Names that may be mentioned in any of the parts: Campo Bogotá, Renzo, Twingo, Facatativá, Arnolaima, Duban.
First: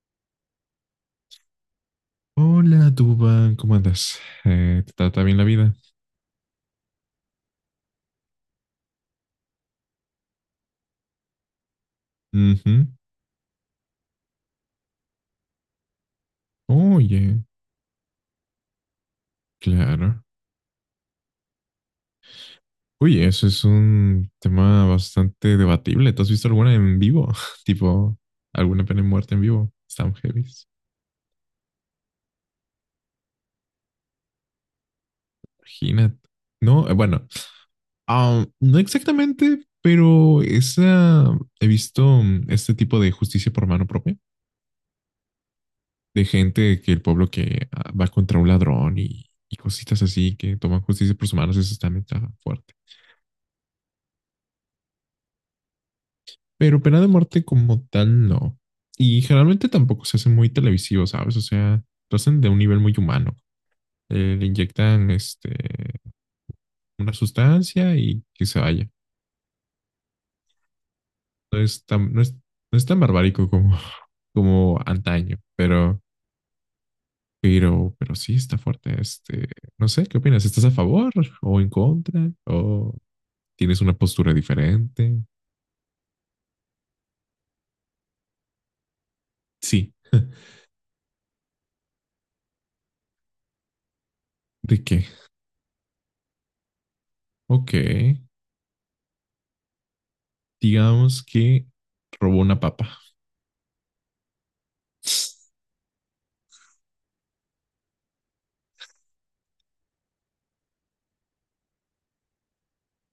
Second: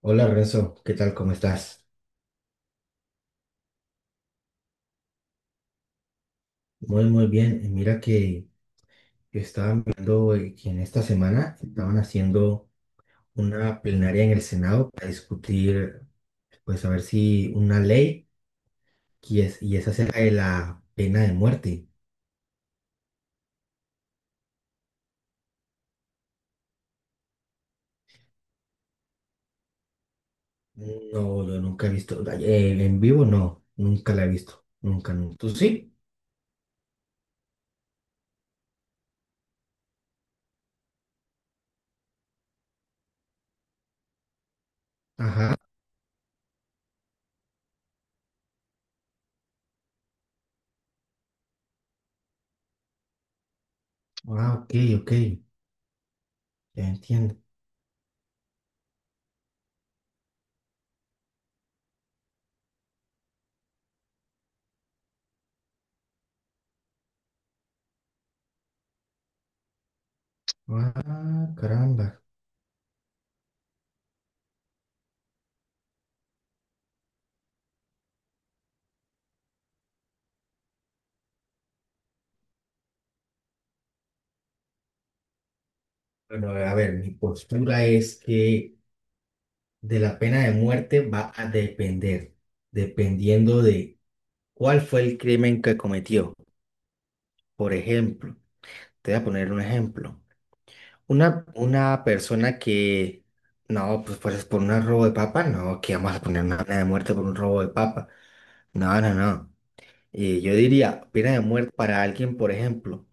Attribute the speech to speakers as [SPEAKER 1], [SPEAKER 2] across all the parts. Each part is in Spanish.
[SPEAKER 1] Hola, Renzo, ¿qué tal? ¿Cómo estás?
[SPEAKER 2] Hola, Duban, ¿cómo andas? ¿Te trata bien la vida?
[SPEAKER 1] Muy, muy bien. Y mira que yo estaba viendo que en esta semana estaban haciendo
[SPEAKER 2] Ujú.
[SPEAKER 1] una plenaria en el Senado para discutir, pues a ver
[SPEAKER 2] Oye,
[SPEAKER 1] si una ley que es, y es acerca
[SPEAKER 2] claro.
[SPEAKER 1] de la pena de muerte.
[SPEAKER 2] Oye, eso es un tema bastante debatible. ¿Te has visto alguna en vivo? Tipo, alguna pena de muerte en vivo. Están heavy.
[SPEAKER 1] No, yo nunca he visto, en vivo no, nunca la he visto, nunca, nunca. ¿Tú sí?
[SPEAKER 2] Imagínate. No, bueno, no exactamente, pero esa, he visto este tipo de justicia por mano propia,
[SPEAKER 1] Ajá.
[SPEAKER 2] de gente que el pueblo que va contra un ladrón y cositas así, que toman justicia por sus manos, eso también está fuerte.
[SPEAKER 1] Ah, ok, ok,
[SPEAKER 2] Pero
[SPEAKER 1] ya
[SPEAKER 2] pena de
[SPEAKER 1] entiendo.
[SPEAKER 2] muerte como tal, no. Y generalmente tampoco se hace muy televisivo, ¿sabes? O sea, lo hacen de un nivel muy humano. Le inyectan una sustancia y que se vaya.
[SPEAKER 1] Ah,
[SPEAKER 2] No es tan,
[SPEAKER 1] caramba.
[SPEAKER 2] no es, no es tan barbárico como, como antaño, pero sí está fuerte. No sé, ¿qué opinas? ¿Estás a favor o en contra? ¿O tienes una postura diferente?
[SPEAKER 1] Bueno, a ver, mi postura es que
[SPEAKER 2] Sí.
[SPEAKER 1] de la pena de muerte va a depender, dependiendo de cuál
[SPEAKER 2] ¿De
[SPEAKER 1] fue
[SPEAKER 2] qué?
[SPEAKER 1] el crimen que cometió.
[SPEAKER 2] Ok.
[SPEAKER 1] Por ejemplo, te voy a poner un ejemplo.
[SPEAKER 2] Digamos
[SPEAKER 1] Una,
[SPEAKER 2] que
[SPEAKER 1] una
[SPEAKER 2] robó
[SPEAKER 1] persona
[SPEAKER 2] una papa.
[SPEAKER 1] que, no, pues por un robo de papa, no, que vamos a poner una pena de muerte por un robo de papa. No, no, no. Y yo diría pena de muerte para alguien, por ejemplo,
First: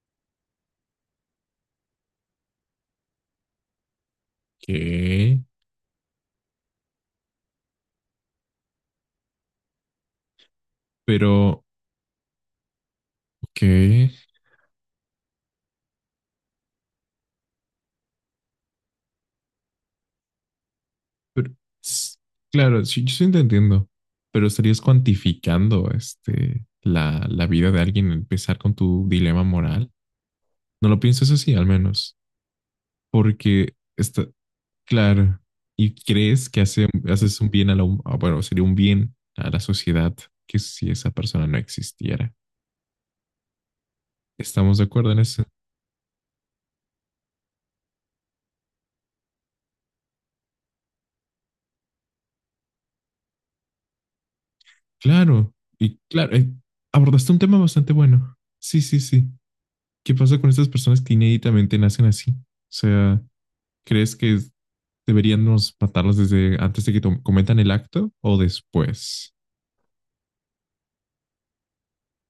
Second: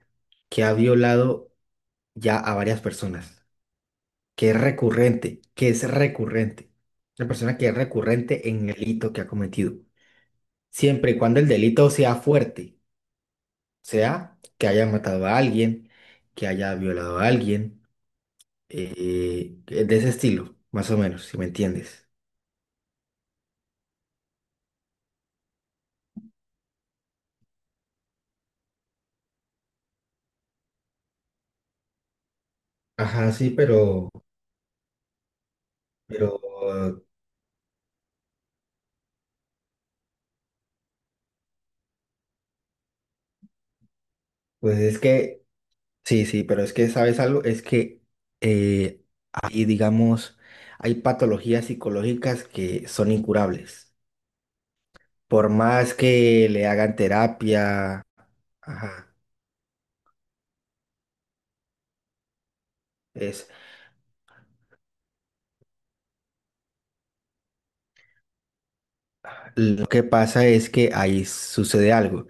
[SPEAKER 1] que ha violado ya a varias personas, que es recurrente,
[SPEAKER 2] ¿Qué?
[SPEAKER 1] que es recurrente. Una persona que es recurrente en el delito que ha cometido, siempre y cuando el
[SPEAKER 2] Pero,
[SPEAKER 1] delito sea fuerte, o
[SPEAKER 2] ¿qué?
[SPEAKER 1] sea, que haya matado a alguien, que haya violado a alguien, de ese estilo, más o menos, si me
[SPEAKER 2] Pero,
[SPEAKER 1] entiendes.
[SPEAKER 2] s- claro, sí, yo sí te entiendo, pero estarías cuantificando la vida de alguien, empezar con tu dilema moral. No lo piensas así, al menos,
[SPEAKER 1] Ajá, sí,
[SPEAKER 2] porque está, claro, y
[SPEAKER 1] pero,
[SPEAKER 2] crees que haces un bien a la, hum- ah, bueno, sería un bien a la sociedad que si esa persona no existiera. ¿Estamos
[SPEAKER 1] pues
[SPEAKER 2] de
[SPEAKER 1] es
[SPEAKER 2] acuerdo en eso?
[SPEAKER 1] que, sí, sí, pero es que, ¿sabes algo? Es que eh, hay, digamos, hay patologías psicológicas que son incurables. Por
[SPEAKER 2] Claro,
[SPEAKER 1] más
[SPEAKER 2] y claro,
[SPEAKER 1] que le hagan
[SPEAKER 2] abordaste un tema bastante
[SPEAKER 1] terapia,
[SPEAKER 2] bueno. Sí, sí,
[SPEAKER 1] ajá,
[SPEAKER 2] sí. ¿Qué pasa con estas personas que inéditamente nacen así? O sea,
[SPEAKER 1] es,
[SPEAKER 2] ¿crees que deberíamos matarlas desde antes de que cometan el acto o después?
[SPEAKER 1] lo que pasa es que ahí sucede algo.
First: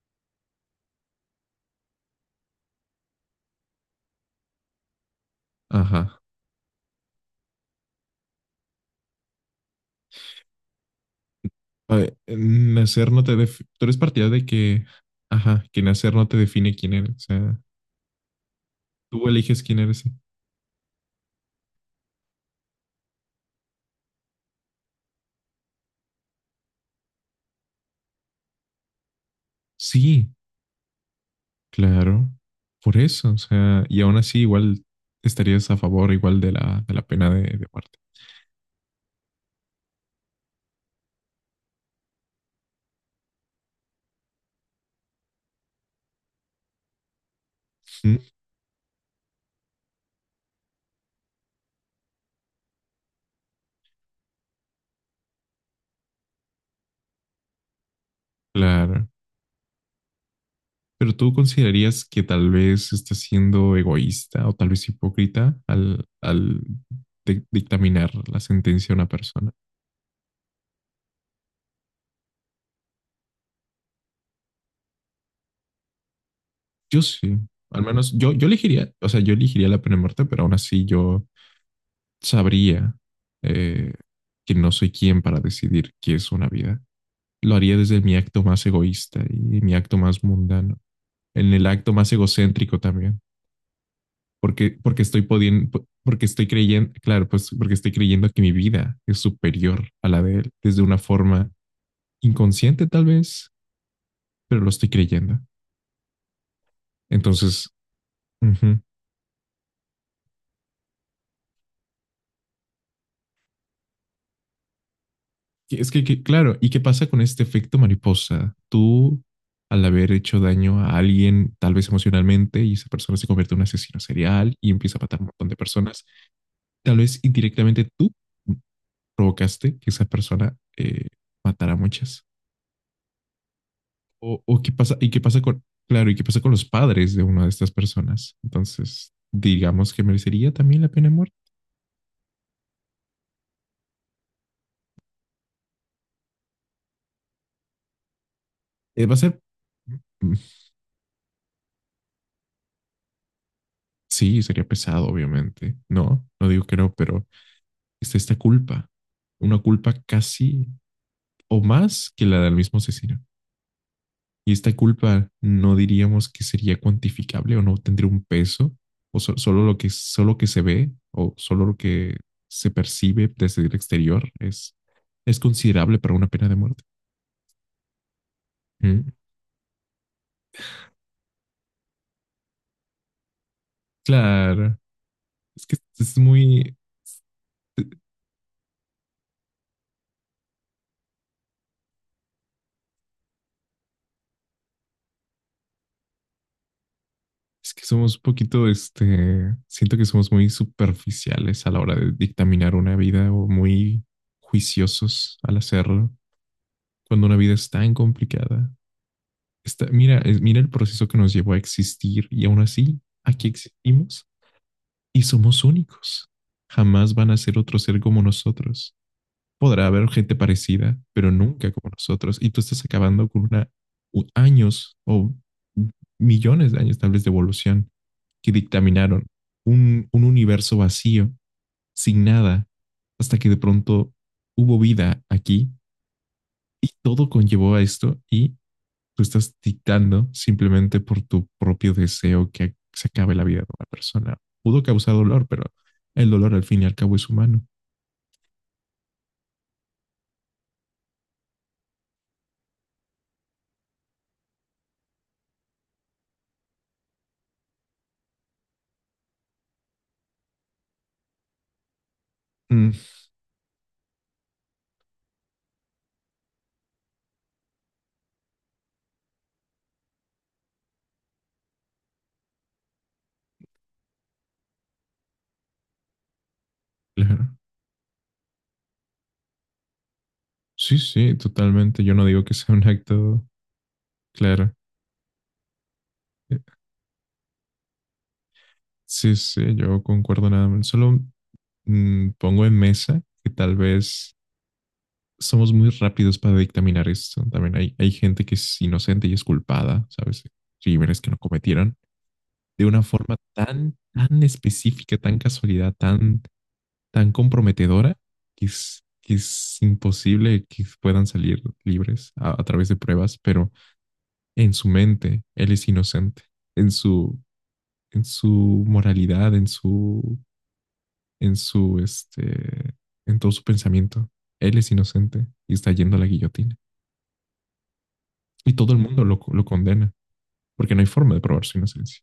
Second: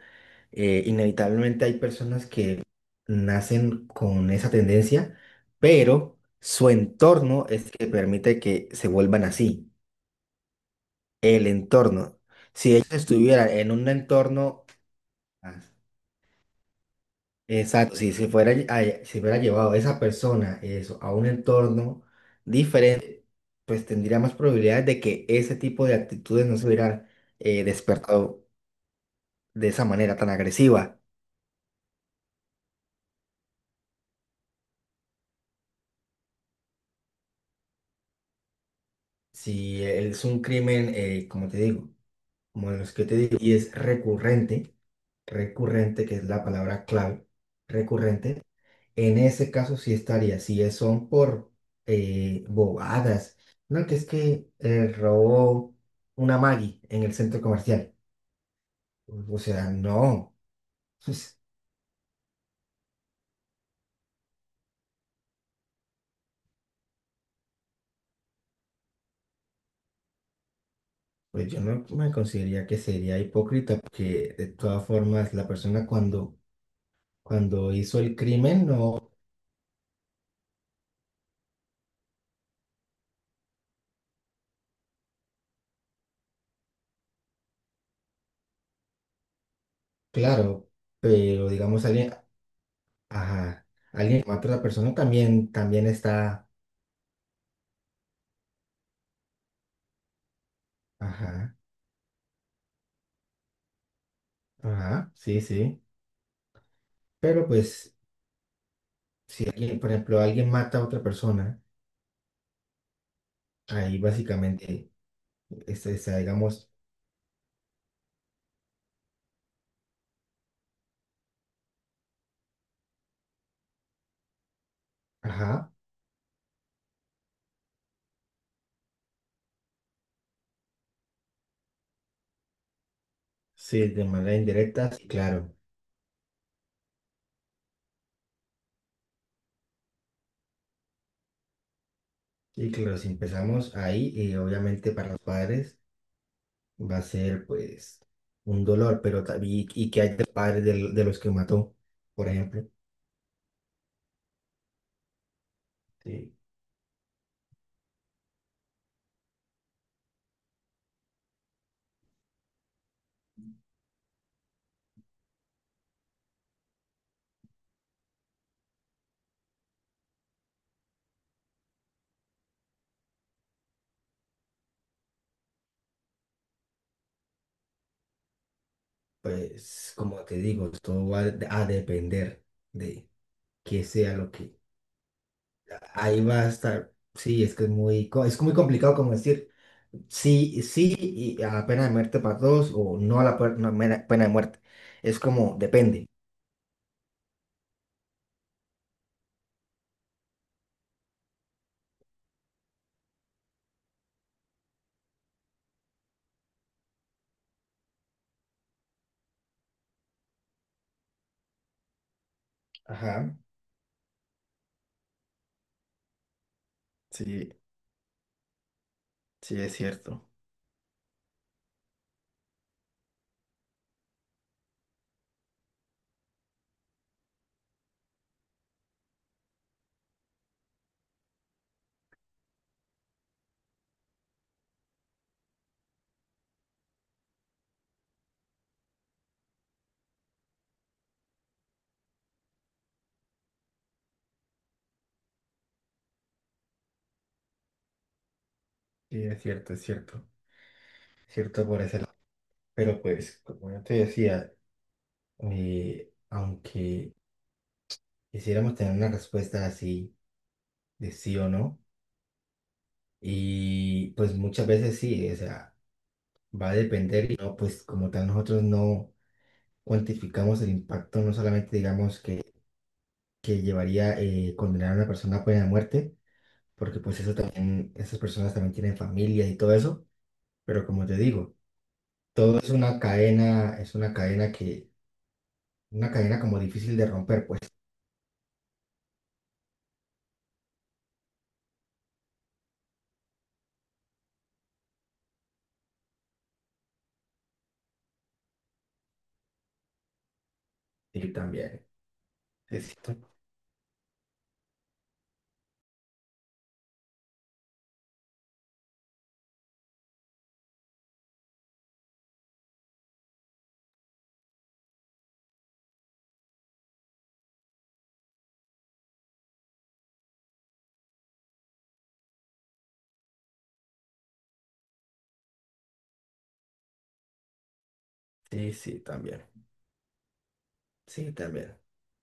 [SPEAKER 1] Inevitablemente hay personas que nacen con esa tendencia, pero
[SPEAKER 2] Ajá.
[SPEAKER 1] su entorno es que permite que se vuelvan así. El
[SPEAKER 2] A ver,
[SPEAKER 1] entorno. Si ellos
[SPEAKER 2] nacer no te
[SPEAKER 1] estuvieran
[SPEAKER 2] def-
[SPEAKER 1] en
[SPEAKER 2] tú
[SPEAKER 1] un
[SPEAKER 2] eres partidario de
[SPEAKER 1] entorno,
[SPEAKER 2] que,
[SPEAKER 1] ah,
[SPEAKER 2] ajá, que nacer no te define quién eres. O sea,
[SPEAKER 1] exacto, si se fuera, lle- a- si
[SPEAKER 2] tú
[SPEAKER 1] hubiera
[SPEAKER 2] eliges
[SPEAKER 1] llevado
[SPEAKER 2] quién
[SPEAKER 1] esa
[SPEAKER 2] eres.
[SPEAKER 1] persona eso, a un entorno diferente, pues tendría más probabilidades de que ese tipo de actitudes no se hubieran despertado de esa manera tan
[SPEAKER 2] Sí,
[SPEAKER 1] agresiva.
[SPEAKER 2] claro. Por eso, o sea, y aún así igual estarías a favor igual de la pena de muerte.
[SPEAKER 1] Si es un crimen, como te digo. Bueno, es que te digo, y es recurrente, recurrente, que es la palabra clave,
[SPEAKER 2] Mm,
[SPEAKER 1] recurrente. En ese caso sí estaría, si es- son por bobadas, no, que es que robó una Maggie en el centro comercial.
[SPEAKER 2] claro.
[SPEAKER 1] O sea, no,
[SPEAKER 2] Pero tú
[SPEAKER 1] pues,
[SPEAKER 2] considerarías que tal vez está siendo egoísta o tal vez hipócrita al, al dictaminar la sentencia a una persona.
[SPEAKER 1] pues yo no me consideraría que sería hipócrita, porque de todas formas la persona cuando,
[SPEAKER 2] Yo sí,
[SPEAKER 1] cuando
[SPEAKER 2] al
[SPEAKER 1] hizo
[SPEAKER 2] menos
[SPEAKER 1] el
[SPEAKER 2] yo
[SPEAKER 1] crimen,
[SPEAKER 2] elegiría, o
[SPEAKER 1] no,
[SPEAKER 2] sea, yo elegiría la pena de muerte, pero aún así yo sabría eh, que no soy quien para decidir qué es una vida. Lo haría desde mi acto más egoísta y mi acto más
[SPEAKER 1] claro,
[SPEAKER 2] mundano,
[SPEAKER 1] pero
[SPEAKER 2] en el
[SPEAKER 1] digamos
[SPEAKER 2] acto más
[SPEAKER 1] alguien,
[SPEAKER 2] egocéntrico también.
[SPEAKER 1] ajá. Alguien que mata a otra
[SPEAKER 2] porque,
[SPEAKER 1] persona
[SPEAKER 2] porque estoy
[SPEAKER 1] también,
[SPEAKER 2] pudiendo,
[SPEAKER 1] también
[SPEAKER 2] porque estoy
[SPEAKER 1] está.
[SPEAKER 2] creyendo, claro, pues porque estoy creyendo que mi vida es superior a la de él desde una forma
[SPEAKER 1] Ajá.
[SPEAKER 2] inconsciente tal vez, pero lo estoy
[SPEAKER 1] Ajá.
[SPEAKER 2] creyendo.
[SPEAKER 1] Sí, sí. Pero
[SPEAKER 2] Entonces,
[SPEAKER 1] pues,
[SPEAKER 2] uh -huh.
[SPEAKER 1] si alguien, por ejemplo, alguien mata a otra persona, ahí básicamente
[SPEAKER 2] Es que, que, claro, ¿y
[SPEAKER 1] digamos,
[SPEAKER 2] qué pasa con este efecto mariposa? Tú, al haber hecho daño a alguien, tal vez emocionalmente, y esa persona se convierte en un asesino serial y empieza a matar a un montón de
[SPEAKER 1] ajá.
[SPEAKER 2] personas, tal vez indirectamente tú provocaste que esa persona matara a muchas.
[SPEAKER 1] Sí, de manera
[SPEAKER 2] O qué
[SPEAKER 1] indirecta,
[SPEAKER 2] pasa,
[SPEAKER 1] sí,
[SPEAKER 2] y qué pasa
[SPEAKER 1] claro.
[SPEAKER 2] con, claro, y qué pasa con los padres de una de estas personas. Entonces, digamos que merecería también la pena de muerte.
[SPEAKER 1] Y claro, si empezamos ahí, y obviamente para los padres va a ser pues un dolor,
[SPEAKER 2] Va a
[SPEAKER 1] pero
[SPEAKER 2] ser,
[SPEAKER 1] también, y que hay de
[SPEAKER 2] mm,
[SPEAKER 1] padres los que mató, por ejemplo.
[SPEAKER 2] sí, sería pesado, obviamente. No,
[SPEAKER 1] Sí.
[SPEAKER 2] no digo que no, pero está esta culpa, una culpa casi o más que la del mismo asesino. Y esta culpa no diríamos que sería cuantificable o no tendría un peso, o solo lo que, solo que se ve o solo lo que se percibe desde el exterior es, considerable para una pena de muerte. Mm.
[SPEAKER 1] Pues, como te digo, todo va a depender que sea lo que
[SPEAKER 2] Claro, es que es
[SPEAKER 1] ahí va a
[SPEAKER 2] muy,
[SPEAKER 1] estar. Sí, es que es muy, es muy complicado como decir sí, sí y a la pena de muerte para todos o no a la puer- no, mera- pena de muerte. Es como depende.
[SPEAKER 2] es que somos un poquito, siento que somos muy superficiales a la hora de dictaminar una vida o muy juiciosos al hacerlo, cuando una vida es tan complicada. Está, mira, mira el proceso que nos llevó a existir y aún así,
[SPEAKER 1] Ajá,
[SPEAKER 2] aquí existimos y somos únicos. Jamás van a
[SPEAKER 1] sí,
[SPEAKER 2] ser otro ser como nosotros.
[SPEAKER 1] sí es
[SPEAKER 2] Podrá haber
[SPEAKER 1] cierto.
[SPEAKER 2] gente parecida, pero nunca como nosotros. Y tú estás acabando con una, años o millones de años tal vez de evolución que dictaminaron un universo vacío, sin nada, hasta que de pronto hubo vida aquí y todo conllevó a esto y tú estás dictando simplemente por tu propio deseo que se acabe la vida de una persona. Pudo causar dolor, pero el dolor al fin y al cabo es humano.
[SPEAKER 1] Sí, es cierto, es cierto. Cierto por ese lado. Pero pues, como yo te decía, aunque quisiéramos tener una respuesta así de sí o no,
[SPEAKER 2] Mm,
[SPEAKER 1] y pues muchas veces sí, o sea, va a depender y no, pues como tal nosotros no cuantificamos el impacto, no solamente digamos que llevaría condenar a una persona pues, a muerte, porque pues eso
[SPEAKER 2] claro.
[SPEAKER 1] también, esas personas también tienen familias y todo eso, pero
[SPEAKER 2] Sí,
[SPEAKER 1] como te
[SPEAKER 2] sí,
[SPEAKER 1] digo,
[SPEAKER 2] totalmente. Yo no digo que
[SPEAKER 1] todo
[SPEAKER 2] sea un acto,
[SPEAKER 1] es una cadena
[SPEAKER 2] claro.
[SPEAKER 1] que, una cadena
[SPEAKER 2] Eh,
[SPEAKER 1] como difícil de romper, pues
[SPEAKER 2] Sí, sí, yo concuerdo nada más. Solo pongo en mesa que tal vez somos muy rápidos para dictaminar esto. También hay gente que es inocente y es culpada, ¿sabes? Crímenes que
[SPEAKER 1] sí,
[SPEAKER 2] no
[SPEAKER 1] también.
[SPEAKER 2] cometieron
[SPEAKER 1] Sí,
[SPEAKER 2] de
[SPEAKER 1] sí,
[SPEAKER 2] una forma tan, tan específica, tan casualidad, tan, tan comprometedora que es imposible que puedan salir libres a través de pruebas, pero en su mente él es inocente en su en su moralidad, en su, en todo su pensamiento. Él es inocente y está yendo a la guillotina. Y
[SPEAKER 1] sí,
[SPEAKER 2] todo el
[SPEAKER 1] sí,
[SPEAKER 2] mundo lo,
[SPEAKER 1] también.
[SPEAKER 2] lo condena, porque no hay
[SPEAKER 1] Sí,
[SPEAKER 2] forma de probar
[SPEAKER 1] también.
[SPEAKER 2] su inocencia.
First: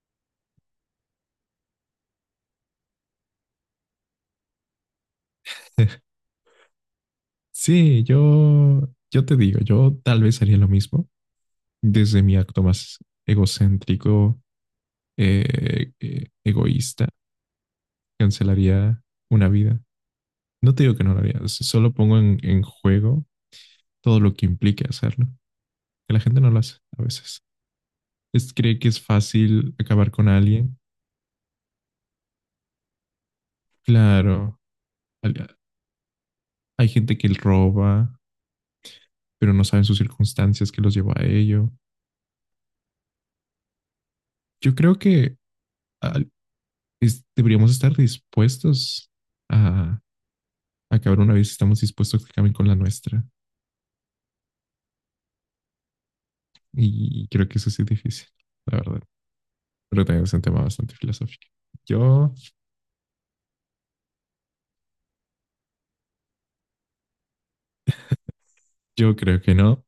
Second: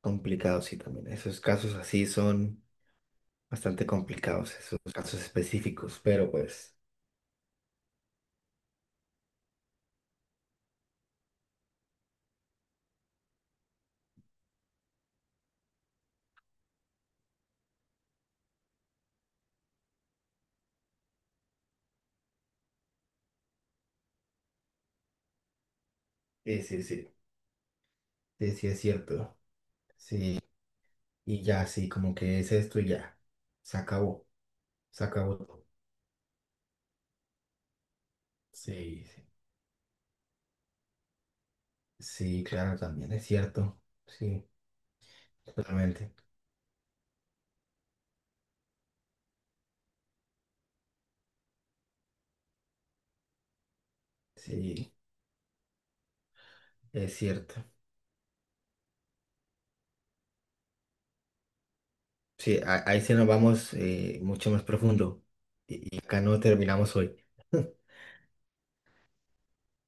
[SPEAKER 1] Complicado, sí, también. Esos casos así son bastante complicados, esos casos específicos, pero pues,
[SPEAKER 2] Sí, yo te digo, yo tal vez haría lo mismo desde mi acto más egocéntrico, egoísta. Cancelaría una vida. No te digo que no lo haría, solo pongo en juego todo lo que implique hacerlo, que la gente no lo
[SPEAKER 1] sí,
[SPEAKER 2] hace
[SPEAKER 1] sí,
[SPEAKER 2] a
[SPEAKER 1] sí,
[SPEAKER 2] veces.
[SPEAKER 1] sí,
[SPEAKER 2] Es,
[SPEAKER 1] sí,
[SPEAKER 2] cree
[SPEAKER 1] es
[SPEAKER 2] que es
[SPEAKER 1] cierto.
[SPEAKER 2] fácil acabar con
[SPEAKER 1] Sí.
[SPEAKER 2] alguien.
[SPEAKER 1] Y ya, sí, como que es esto y ya. Se acabó,
[SPEAKER 2] Claro,
[SPEAKER 1] se acabó
[SPEAKER 2] al-
[SPEAKER 1] todo.
[SPEAKER 2] hay gente que roba,
[SPEAKER 1] Sí, sí.
[SPEAKER 2] pero no saben sus circunstancias que los llevó a ello.
[SPEAKER 1] Sí, claro, también es cierto. Sí,
[SPEAKER 2] Yo creo que
[SPEAKER 1] totalmente.
[SPEAKER 2] al- deberíamos estar dispuestos a acabar una vez estamos dispuestos a que acaben con la nuestra.
[SPEAKER 1] Sí, es
[SPEAKER 2] Y creo que
[SPEAKER 1] cierto.
[SPEAKER 2] eso sí es difícil, la verdad. Pero también es un tema bastante filosófico. Yo,
[SPEAKER 1] Sí, ahí sí nos vamos mucho más profundo. Y acá no terminamos hoy.
[SPEAKER 2] yo creo que no.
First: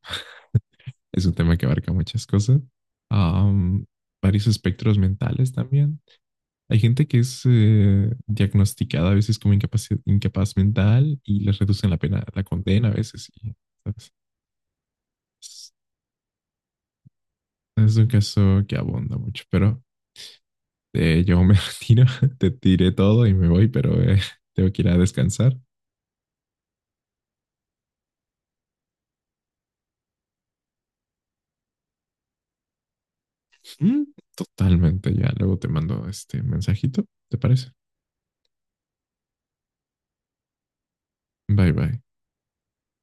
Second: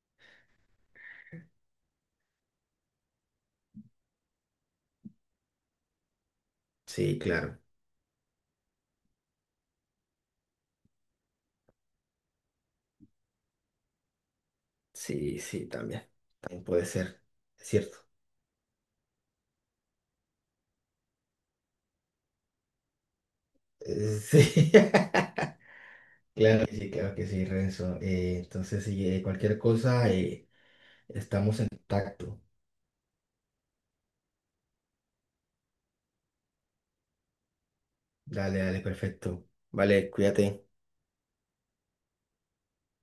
[SPEAKER 2] Es un tema que abarca muchas cosas. Am, varios espectros mentales también. Hay gente
[SPEAKER 1] Sí,
[SPEAKER 2] que es
[SPEAKER 1] claro.
[SPEAKER 2] diagnosticada a veces como incapaz, incapaz mental y les reducen la pena, la condena a veces. Y, ¿sabes?
[SPEAKER 1] Sí, sí,
[SPEAKER 2] Es,
[SPEAKER 1] también. También puede ser. Es
[SPEAKER 2] es
[SPEAKER 1] cierto.
[SPEAKER 2] un caso que abunda mucho, pero yo me retiro, te tiré todo y me voy, pero
[SPEAKER 1] Sí.
[SPEAKER 2] tengo que ir a descansar.
[SPEAKER 1] Claro que sí, Renzo. Entonces, si cualquier cosa, estamos en contacto.
[SPEAKER 2] Mm, totalmente, ya luego te mando este mensajito, ¿te parece?
[SPEAKER 1] Dale, dale, perfecto. Vale, cuídate.
[SPEAKER 2] Bye bye.